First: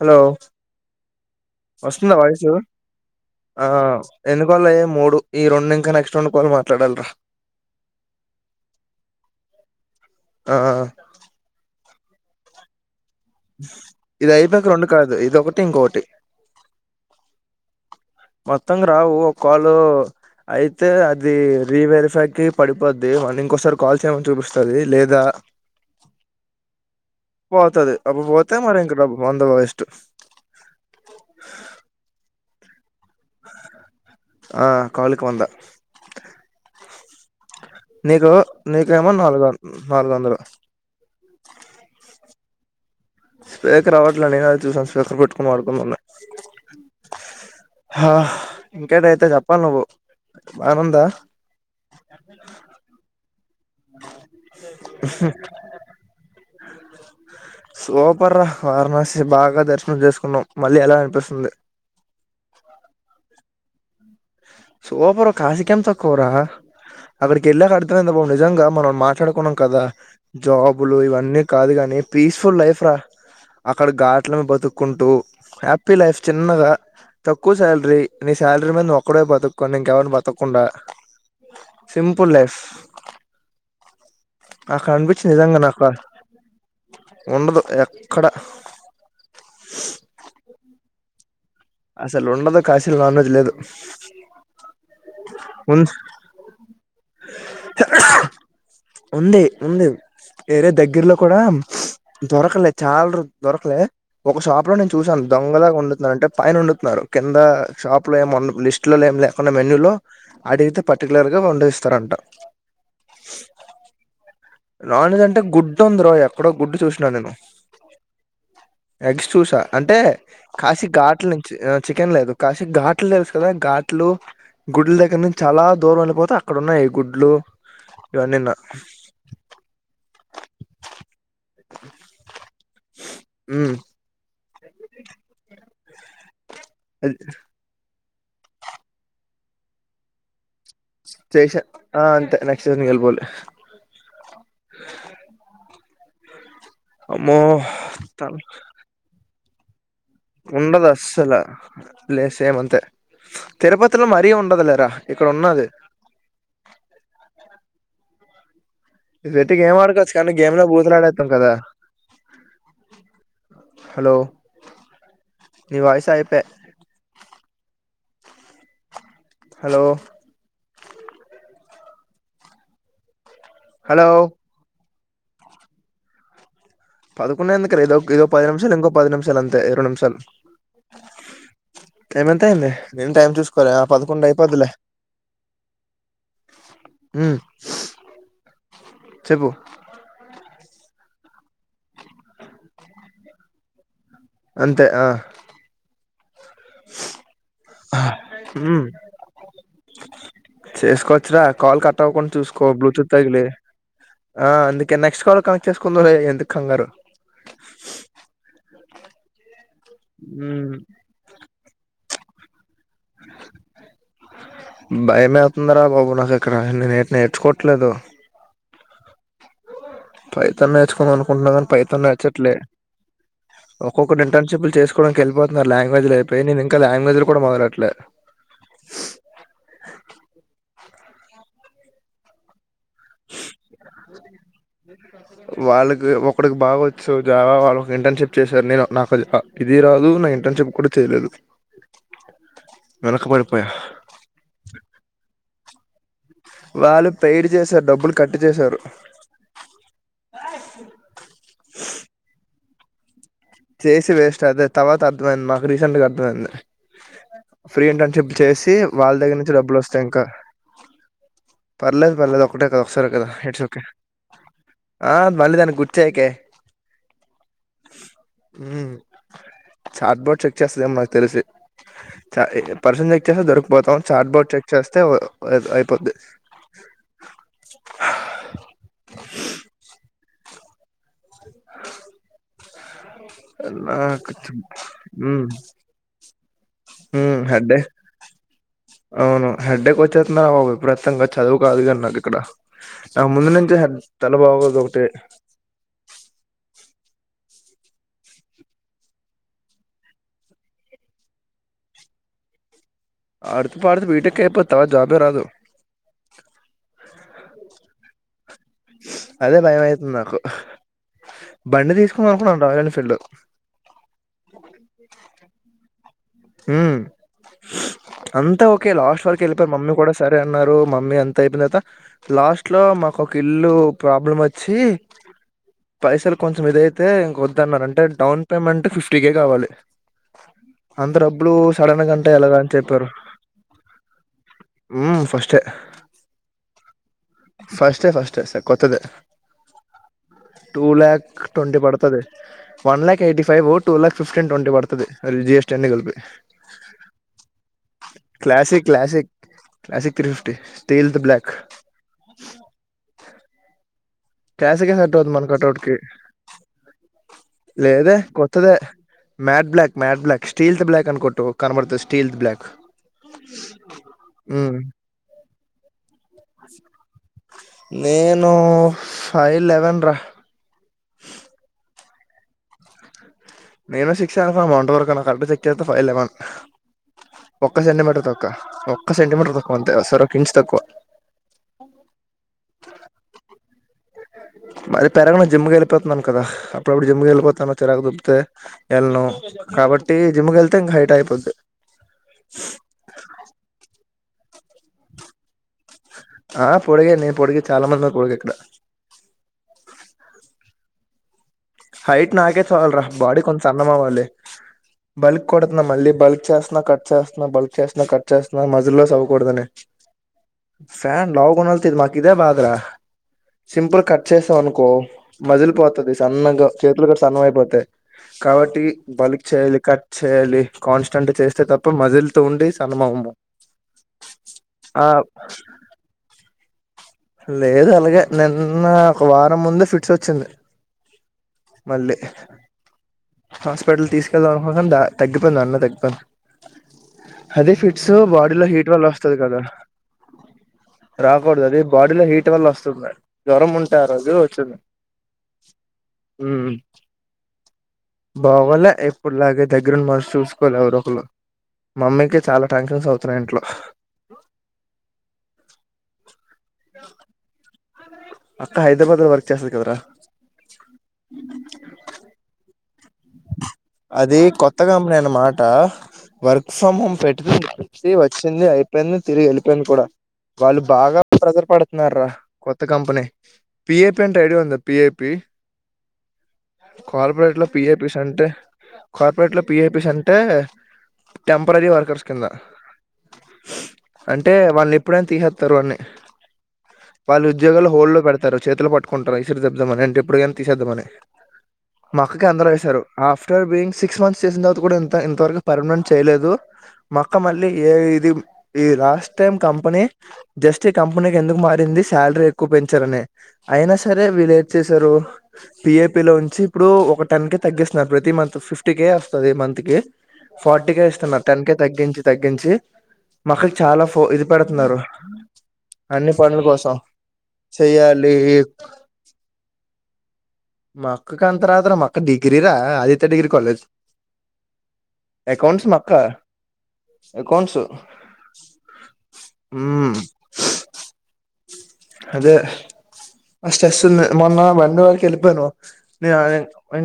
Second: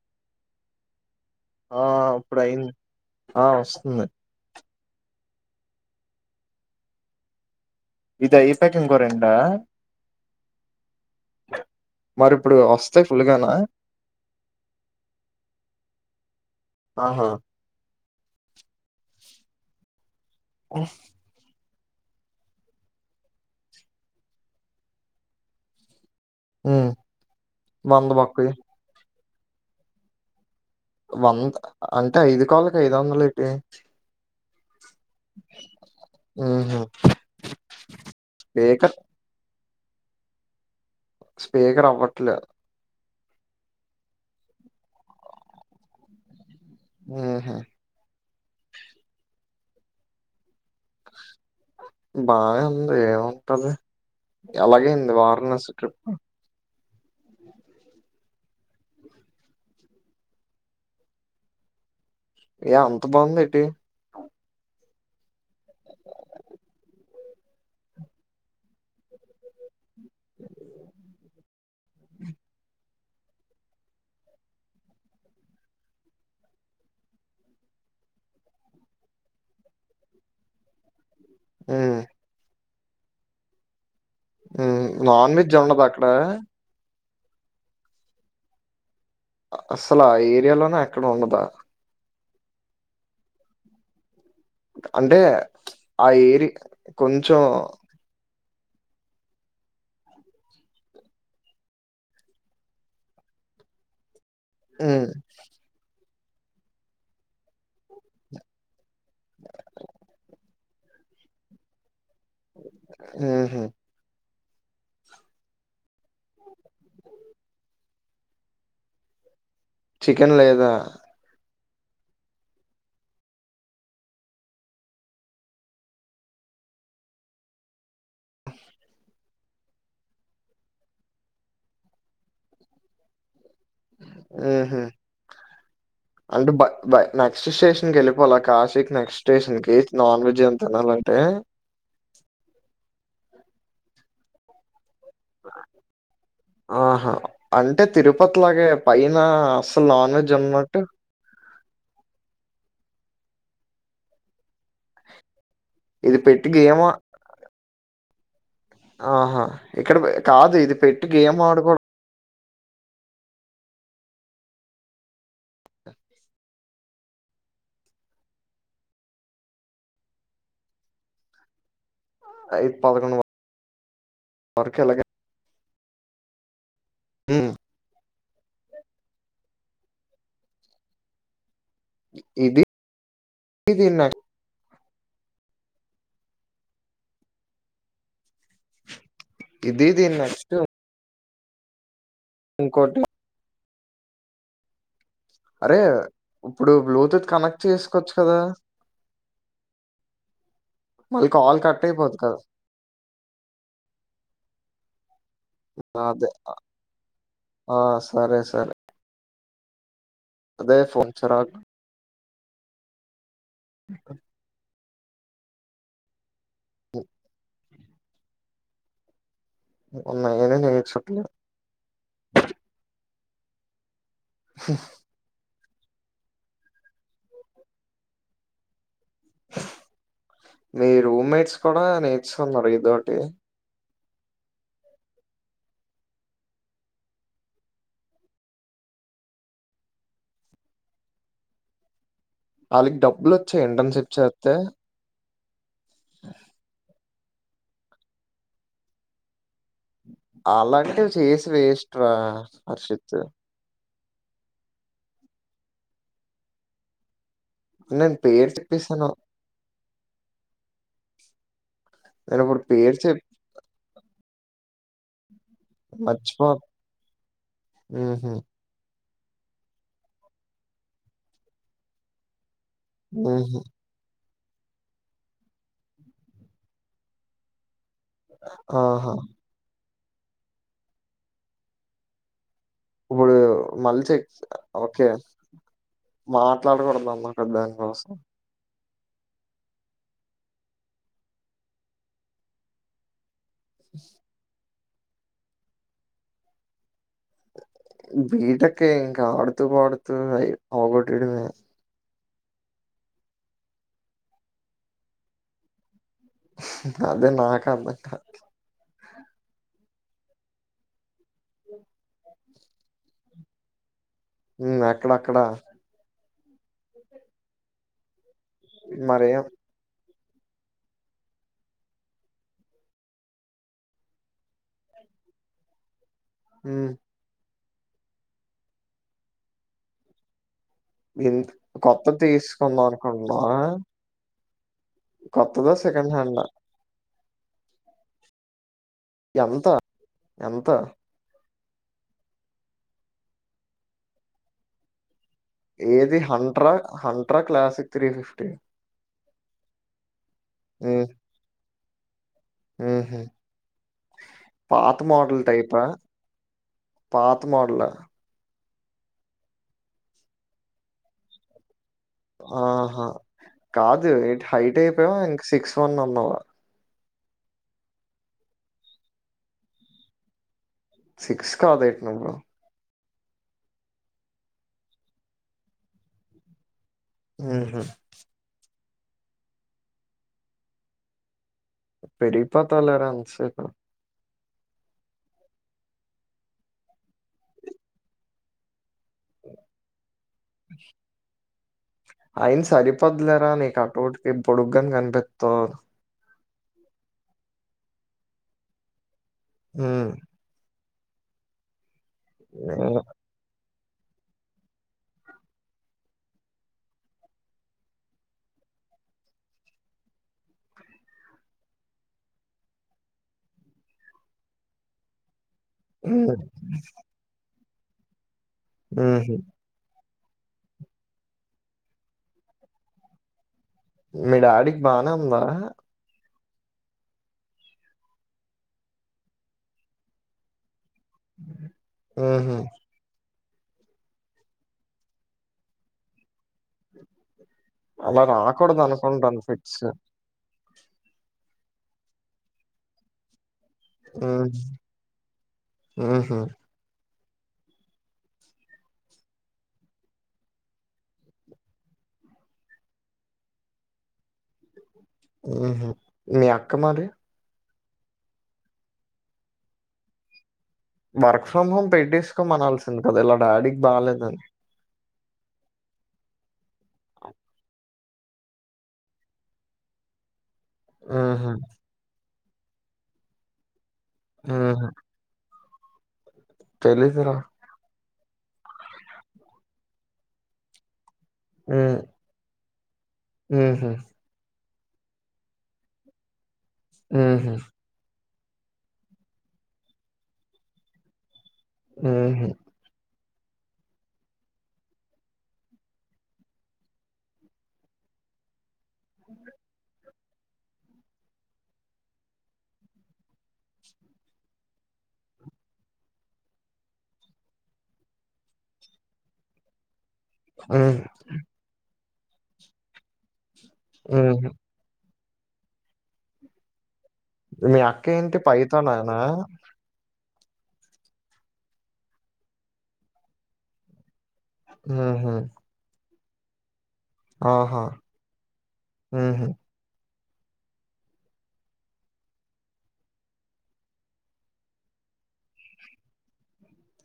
Hello ఆ వస్తుంద ఇప్పుడు వాయిసు అయింది ఆ ఎందుకోల ఏం మూడు ఈ రెండు ఇంకా నెక్స్ట్ రెండు ఫోన్ మాట్లాడాలరా ఇదయిపోయాక ఇంకో రెండ ఆ మరి ఇప్పుడు ఆస్ ఇది అయిపాక రెండు కాదు ఇది ఒకటి ఇంకొకటి ఆహా మొత్తం రావు ఒక కాల్ అయితే అది రీవరిఫైకిి పడిపోద్ది మళ ఇంకోసారి కాల్ చేయమని చూపిస్తది లేదా ఉమ్ పోతది వంద అబు బొక్కయి పోతే మరి ఇంక డబ్బ వంద వేస్ట్ వంద అంటే ఐదు కాళ్ళకి ఐదు వందలు ఏటీ ఆ కాలికి వందా ఉహు నీకు స్పీకర్ నీకేమో నాలుగు నాలుగు వందలు స్పీకర్ అవ్వట్లే స్పీకర్ అవ్వట్ల నేనా అది చూసాను స్పీకర్ పెట్టుకని వాడుకుందనుకున్న ఊహు ఇంకేటయితే చెప్పాలి నువ్వు వానుందా బానేంది ఏముంటది ఎలాగైంది వారాణసి ట్రిప్ సూపర్ రా వారణాసి బాగా దర్శనం చేసుకున్నాం మళ్ళీ ఎలా అనిపిస్తుంది ఏ అంత బాగుంది ఏటి సోపరు కాసికేం తక్కురా అక్కడికి వెళ్ళాక అర్థమైంది బా నిజంగా మనం మాట్లాడుకున్నాం కదా జాబులు ఇవన్నీ కాదు కాని పీస్ఫుల్ లైఫ్ రా అక్కడ ఘాట్లను బతుక్కుంటూ హ్యాపీ లైఫ్ చిన్నగా తక్కువ శాలరీ నీ శాలరీ మీద నువ్ ఒ క్కడే బతుకుని ఇంకెవరిని బతకుండా ఉమ్ సింపుల్ లైఫ్ ఉమ్ అక్కడ అనిపించి నాన్ వెజ్ నిజంగా ఉండదా నాకు అక్కడ ఉండదు ఎక్కడ అస్సలు ఆ ఏరియాలోనే ఎక్కడ ఉండదా అసలు ఉండదు కాశీలో నాన్ వెజ్ లేదు అంటే ప్చ్ ఉం- ఆ ఏరియా కొంచెం ఉంది ఉంది ఏరియా దగ్గర్లో కూడా దొరకలే చాలా రో దొరకలేదు ఒక షాప్ లో నేను ఉమ్ చూసాను దొంగలాగా వండుతున్న అంటే పైన వండుతున్నారు కింద షాప్ లో ఏమో లిస్ట్ లో ఏమి లేకుండా మెన్యూ లో అడిగితే పర్టికులర్ గా ఇగ వండిస్తారంట ఉహు నాన్జ్ అంటే గుడ్డు ఉందిరో ఎక్కడో గుడ్డు చూసినా నేను ఎగ్స్ చూసా అంటే చికెన్ లేదా కాశీ ఘాట్లీ నీ చికెన్ లేదు కాసి ఘాట్లు తెలుసు కదా ఘాట్లు గుడ్ల దగ్గర నుంచి చాలా దూరం వెళ్ళిపోత అక్కడ ఉన్నాయి గుడ్లు ఇవన్నీ నూ ఊ ఆహ అంటే బయ్ బై నెక్స్ట్ స్టేషన్ కి వెళ్ళిపోవాల కాశీకి నెక్స్ట్ స్టేషన్ కి నాన్ వెజ్ ఇ అనాలంటే చేసా ఆ అంతే నెక్స్ట్ ఇయర్కి వెళ్లిపోవాలే ఆహా అంటే తిరుపతి లాగే పైన అస్సలు నాన్ వెజ్ ఉన్నట్టు ఉండదు అస్సలా లేదు సేమ్ అంతే తిరుపతిలో మరీ ఉండదు లేరా ఇక్కడ ఉన్నది ఇది పెట్టి గేమో ఇది పెట్టి గేమ్ ఇక్కడ పె ఆడుకోవచ్చు కానీ కాదు గేమ్ లో ఇది పెట్టి భూతులాడేతాం గేమ్ కదా ఆడకూడదు. హలో నీ వాయిస్ అయిప హలో అయి పదకొండు హలో హ్మ్. పదకొండ్ ఎందుకు రా ఏదో ఇదో పది నిమిషాలు ఇంకో పది నిమిషాలు అంతే ఇరవై నిమిషాలు టైం ఎంత ఇది అయింది నేను టైం చూసుకోలే ఆ దీని నెక్స్ట్ పదకొండు అయిపోదిలే ఉమ్ చెప్పు ఇది ఇదిన్ నెక్స్ట్ ఇంకోటే అంతే ఆ అరే ఇప్పుడు బ్లూటూత్ కనెక్ట్ చేసుకోవచ్చు కదా ఉమ్ మళ్ళీ చేసుకోవచ్చురా కాల్ కట్ అయిపోద్ది కట్టవ్వకుండా కదా! చూసుకో బ్లూటూత్ తగిలి ఆ అందుకే నెక్స్ట్ కాల్ కనెక్ట్ ఆ చేసుకుందువులే అదే ఎందుకు కంగారు ఆ సరే సరే ఉమ్ అదే ఫోన్ చిరాకు అ భయమే అవుతుందారా బాబు నాకు ఇక్కడ నేను ఏటి నేర్చుకోవట్లేదు ఉన్నాయి అని పైథాన్ నేను నేర్చుకోందని చెప్పలే. అనుకుంటున్నా కాని పైథాన్ నేర్చు చ్చట్లే ఒక్కొక్కటి ఇంటర్న్షిప్ చేసుకోవడానికి వెళ్ళిపో నా లాంగ్వేజ్ లో అయిపోయి నేను ఇంకా లాంగ్వేజ్లు కూడా మొదలట్లే మీ రూమ్మేట్స్ కూడా నేర్చున్నారు ఇదోటి అ వాళ్ళకి ఒకడికి బాగొచ్చు జవా వాళ్ళ ఇంటర్న్షిప్ చేశారు నేను నాకు ఇది ఇది రాదు నా ఇంటర్న్షిప్ కూడా చేయలేదు వాళ్ళకి డబ్బులు వచ్చాయి వెనకబడిపోయా ఇంటర్న్షిప్ చేస్తే అ వాళ్ళు పెయిరు చేసారు డబ్బులు కట్టి చేసారు అలాంటివి చేసి వేస్ట్ రా హర్షిత్ చేసి వేస్ట్ అదే తర్వాత అర్థమైంది మాకు రీసెంట్గా అర్థమైంది ఫ్రీ నేను ఇంటర్న్షిప్ పేరు చేసి చెప్పేసాను. వాళ్ళ దగ్గర నుంచి డబ్బులు వస్తాయి ఇంకా పర్లేదు పర్లేదు నేనిప్పుడు ఒకటే కదా పేరు చెప్ ఒకసారెకదా ఇట్స్ ఓకే ఆ మళ్ళీదాన్నీ గుర్చెయికే మర్చిపో హుహు. ఉమ్ చాట్ బోర్డ్ చెక్ చేస్తుందేమో మాకు తెలిసి చ ప్రసిందేక్తేమో హుహు. దొరికుతం చాట్ బోడ్ చెక్ చేస్తే అయిపొద్ది ఆహా ఇప్పుడు ఎలా మళ్ళీ కొచ్చెం ఉమ్ మాట్లాడకూడదమ్మా పెద్ద దానికోసం అవును హెడ్డక్ వచ్చేస్తుంది రా బాబు విప్రీతంగా చదువు కాదు కానీ నాకు ఇక్కడ ముందు నుంచి తల బాగోదు ఒకటి బిటెక్కే ఇంకా ఆడుతూ పాడుతూ అ అవ్వగోటైడమే అడుతు పాడుతు బిటెక్ అయిపొతా జాబే రాదు అదే నాక అందంటా అదే భయం అయితుంది నాకు బండి తీసుకుందాం అనుకున్నాం రాయల్ ఎన్ఫీల్డ్ మ్మ్ అక్కడ అక్కడా మ్మ్ అంత ఓకే లాస్ట్ వరకు మరేం కెల్లిపొయి మమ్మీ కూడా సరే అన్నారు మమ్మీ అంత అయిపోయిన తరువాత లాస్ట్ లో మాకు ఒక ఇల్లు ప్రాబ్లం వచ్చి పైసలు కొంచెం హ్మ్. ఇదైతే ఇంక వద్దన్నారు అంటే డౌన్ పేమెంట్ ఫిఫ్టీ కే కావాలి అంత డబ్బులు ఎంత్ సడన్ కొత్తది అంటే ఎలాగ అని తీసుకుందాం చెప్పారు హ్మ్ కొత్తద సెకెండ్ హ్యాండ్ లా ఫస్ట్ ఏ ఫస్ట్ ఏ కొత్తదే ఎంత ఎంత టూ ల్యాక్ ట్వంటీ పడుతాది one lakh eighty five two lakh fifteen twenty పడుతాది అలజి జీఎస్టీ అన్ని కలిపి ఏది హంట్రా హంట్రా classic three fifty classic classic classic three fifty stealth black ఉహు క్లాసిక్ ఏ సెట్ అవుతుంది మన కటౌట్ కి పాత మోడల్ లేదే కొత్తదే matte black matte black stealth black అనికొట్టు కనబడుతాది ఆహా కాదు ఎట్ హైట్ మ్మ్ అయిపోవా ఇంక సిక్స్ వన్ అన్నవా నేను ఫైవ్ లెవెన్ రా సిక్స్ కాదేటి నువ్వు నేను సిక్స్ అనుకున్న మొన్నటి వరకు కరెక్ట గా చెక్ చేస్తే ఫైవ్ లెవెన్ ఒక్క ఉహుం. సెంటమీటర్ తక్కువ ఒక్క సెంటీమీటర్ తక్కువ అంతే అర ఇంచు తక్కువ పెరిగి పొతావులేర ఎంతసేపు [inaudible] మరి పెరగాను జిమ్కి వెళ్ళిపోతున్నాను కదా అప్పుడప్పుడు జిమ్కి వెళ్ళిపోతాను చిరకు దొబ్బితే వెళ్ళను కాబట్టి అంటే జిమ్ వెళ్తే ఇంకా హైట్ అయిపోద్ది ఆయి సరిపోద్లేరా నీ కటౌటీకి పొడుగ్గా గానే కనిపిత్తావు ఆ పొడుగే నేను పొడుగే చాలా మంది ఉన్నారు పొడుగ ఇక్కడ మ్మ్ హైట్ నాకే చాలు రా బాడి కొంచెం అందం అవ్వాలి బల్క్ కొడతున్నా మళ్ళీ బల్క్ చేస్తున్నా కట్ చేస్తున్నా బల్క్ చేస్తున్నా కట్ చేస్తున్నా మజలో సవ కొడదని ఫ్యాన్ లావు ఉన్నొల్తో మాకు ఇదే భాద రా సింపుల్ కట్ చేసావ అనుకో మజల్ పోతాది ఉమ్. సన్నగా చేతులు కూడ సన్నగా అయిపోతాయి కాబట్టి ఉహుం. బల్క్ చేయలి కట్ చేయాలి కాన్స్టెంట్ చేస్తే తప్ప మజలితో ఉండి సన్నమము మీ డాడీకి బానే ఉందా లేదు అలాగే నిన్న ఒక వారం ముందే ఫిట్స్ వచ్చింది మళ్ళీ ఉహుం. హాస్పిటల్ కి తీసుకెళ్దాం అనుకున్నా కాని తగ్గిపోయింది ఆడనే తగ్గిపొయింది అదే ఫిట్స్ అలా బాడీ లో రాకూడదు హీట్ వల్ల వస్తాది అనుకుంటాను కదా ఫిట్స్ రాకూడదు అది బాడీలో హీట్ వల్ల వస్తుంది జ్వరం ఉంటే ఆ రోజు వచ్చింది హుహు. బాగొలే ఎప్పుడు లాగే దగ్గర ఉండి మనిషి చూసుకోవలే ఎవరొ ఒకరు మమ్మీకి చాలా టెన్సెన్స్ అవుతున్నాయి ఇంట్లో ఉహు మీ అక్క మరి అక్క హైదరాబాద్ లో వర్క్ చేస్తాది కదార వర్క్ ఫ్రమ్ హోమ్ పెట్టేసుకోమనాల్సింది కదా ఇలా డాడీకి బాగాలేదని నేను మాట వర్క్ ఫ్రమ్ హోమ్ పెట్తే వచ్చింది అయిపోయింది తిరిగి వెళ్ళిపోయింది కూడా వాళ్ళు బాగా హుహు. ప్రెజర్ పేడుతున్నారు రా కొత్త కంపెనీ పిఏపి అంటే ఐడియా ఉందా హుహు. పిఏపి తెలీదురా. కార్పొరేట్ లో పి ఎ పిస్ అంటే కార్పొరేట్ లో పి ఏ పిస్ అంటే టెంపరరీ వర్కర్స్ కింద హూ హ్మ్ వాళ్ళు ఎప్పుడైనా తీసేస్తారు వాని వాళ్ళు హుహు. ఉద్యోగాలు హోల్డ్ లో పెడత రు చేతులు పట్టుకుంటరూ ఇరుదిద్దామని అంటే ఎప్పుడునీ తీసేద్దామని మాక్క హుహు. అంద ఆఫ్టర్ బియింగ్ సిక్స్ మంత్స్ చేసిన తరూవాత కూడా ఇంత వరకు పర్మనెంట్ చేయలేదు మక్క మళ్ళీ ఏ ఇది ఇ లాస్ట్ టైం కంపెనీ జస్ట్ ఈ కంపెనీకి ఎందుకు మారింది శాలరీ ఎక్కువ పెంచారని అయినా సరే వీళ్ళు ఏం చేసారు పిఏపి లో ఉంచి ఇప్పుడు ఒక టెన్ కే తగ్గిస్తున్నారు ప్రతి మంత్ ఫిఫ్టీకే వస్తుంది మంత్ కి హ్మ్. ఫార్టీకే ఇస్తున్నారు టెన్ కేే తగ్గించ తగ్గించి మక్కకి చాలా ఫో ఇది హుహు. పెడుతున్నారు అన్ని పనుల కోసం మీ అక్క చెయ్యాలి ఏంటి పైథాన్ నేనా మక్కకు అంతారద్ర మక్క డిగ్రీరా ఆదిత్య డిగ్రీ కాలేజ్ హుహు. అకౌంట్స్ మాక్క అకౌంట్స్ ఆహా! హుహు. హ్మ్ అదే మస్త్ స్ట్రెస్ ఉంది మొన్న బండి వారికి వెళ్ళపోయిన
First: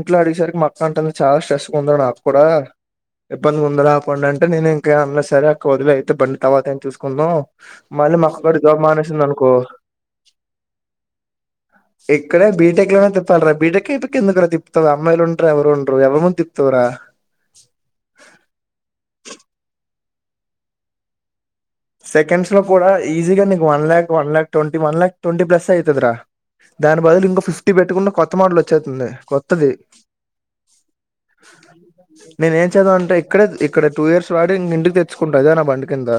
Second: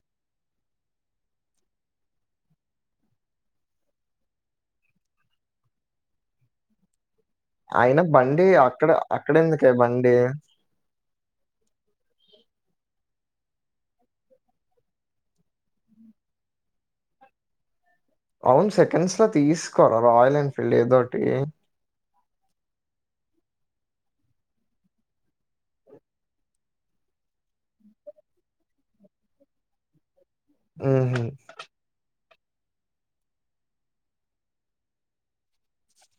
ఇట్లా అడిగేసరికి మక్క అంటుంది చాలా స్ట్రెస్ గా ఉంది నాకు కూడా ఇబ్బంది ఉంది అకౌంట్ అంటే నేను ఇంకా అన్న సరే ఓడిలేయ్ అయితే బండి తర్వాతైన తీసుకు కొందం అయినా మళ్ళీ మాక్క బండి కూడా జాబ్ అక్కడ మానేసింది అనుకో అక్కడెందుకే బండి? ఇక్కడే బీటెక్ లోనే తిప్పాలరా బీటెక్ ఎందుకు తిప్ప వ అమ్మాయిలు ఉండ్రూ ఎవరు ఉండ్రూ ఎవరి ముందు తిప్పుతవు రా అవును సెకండ్స్ లో తీసుకోరా రాయల్ ఎన్ఫీల్డ్ ఏదోటి సెకండ్స్ లో కూడా ఈజీగా నీకు one lakh one lakh twenty one lakh twenty plus అవుతుంది రా దాని బదులు ఇంకో ఫిఫ్టీ పెట్టుకంటే కొత్త మోడల్ వచ్చేతుంది కొత్తది హుహు. అ నేను ఏం చేదావ అంటే ఇక్కడే ఇక్కడ టూ ఇయర్స్ వాడి ఇ ఇంటికి తెచ్చుకుంటా అదే నా బండి కింద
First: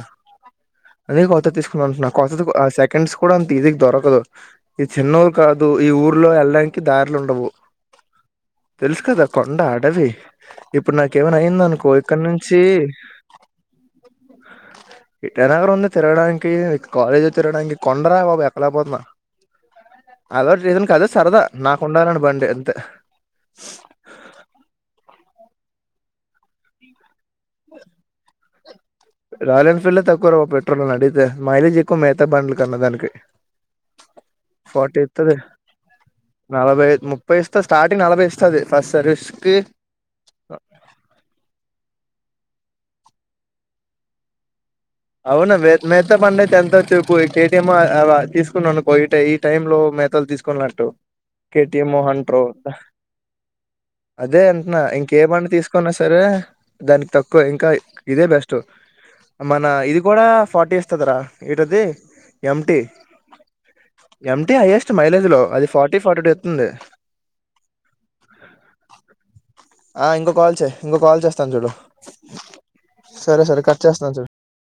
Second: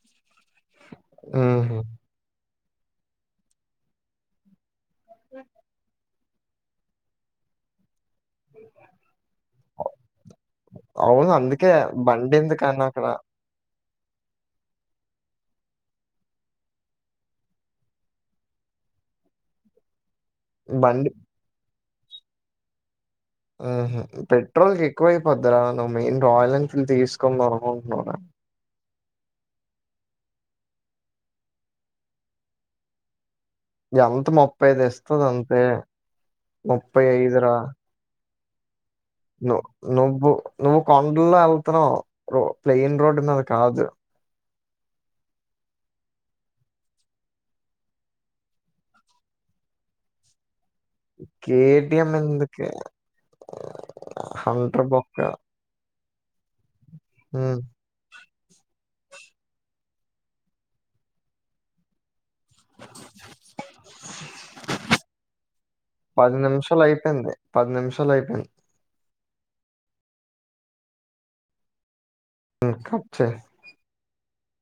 అదే కొత్తది హుహు. తీసుకొందాం అంటున్నా కొత్తది సెకండ్స్ కూడా అంత ఈజీ గా దొరకదు ఈ చిన్న ఊరు కాదు ఈ ఊర్లో వెళ్డానికి దారిలు ఉండవు తెలుసు కదా కొండ అడవి ఇప్పుడు అవును నాకేమనా అయింది అందుకే అనుకో ఇక్కడ నుంచి బండెందుకని అక్కడ [unintelligible] తిరగడానికి కాలేజ్ లో తిరడానికి కొండరా బాబు ఎక్కలేకపోతునా అలా చేసిన బండి కదే సరదా నాకుండాలని బండి అంతే ఆహ పెట్రోల్ కి ఎక్కువ అయిపోది రా మెయిన్ రాయల్ ఎన్ఫీల్డ్ తీసుకు దమ్ అనుకుంటున్నావ్ కదా రాయల్ ఎన్ఫీల్డ్ తక్కువ రా పెట్రోల్ అడిగితే మైలేజ్ ఎక్కువ మిగతా బండ్ల కన్నా దానికి ఎంత ఫటీతది తెస్తదంతే. నలభై ముప్పై రా. ఇస్తది స్టార్టింగ్ నలభై ఇస్త ను నువ్వు నువ్వు కొండల్లో వెళ్తున్నావు ర ప్లెయిన్ రోడ్ మీద కాదు అవునా మిగతా బండి అయితే ఎంత అయితది కేటీఎం తీసుకున్నా అనుకో ఈ టైమ్ లో మేతలు తీసుకున్నట్టు కెటిఏం కేటీఎం మోహన్ టో ఎందుకే? అదే అంటన్నా హంటర్ బొక్క. ఇంకే బండి తీసుకున్న స రే దానికి తక్కువ హ్మ్. ఇంకా ఇదే బెస్ట్ మన ఇది కూడా ఫార్టీ ఇస్తుందిరా ఏంటి ఇది ఏం టి ఏం టి హైయెస్ట్ మైలేజ్ లో అది ఫార్టీ ఫార్టీ టూ వతుంది నిమిషాలయిపోయింది. నిమిషాలయిపోయింది. ఆ ఇంకో కాల్ చేయి ఇంకో కాల్ చేస్తాను చూడు హ్మ్. కట్ చెయ్. సరే సరే కట్ చేస్తాను చూడు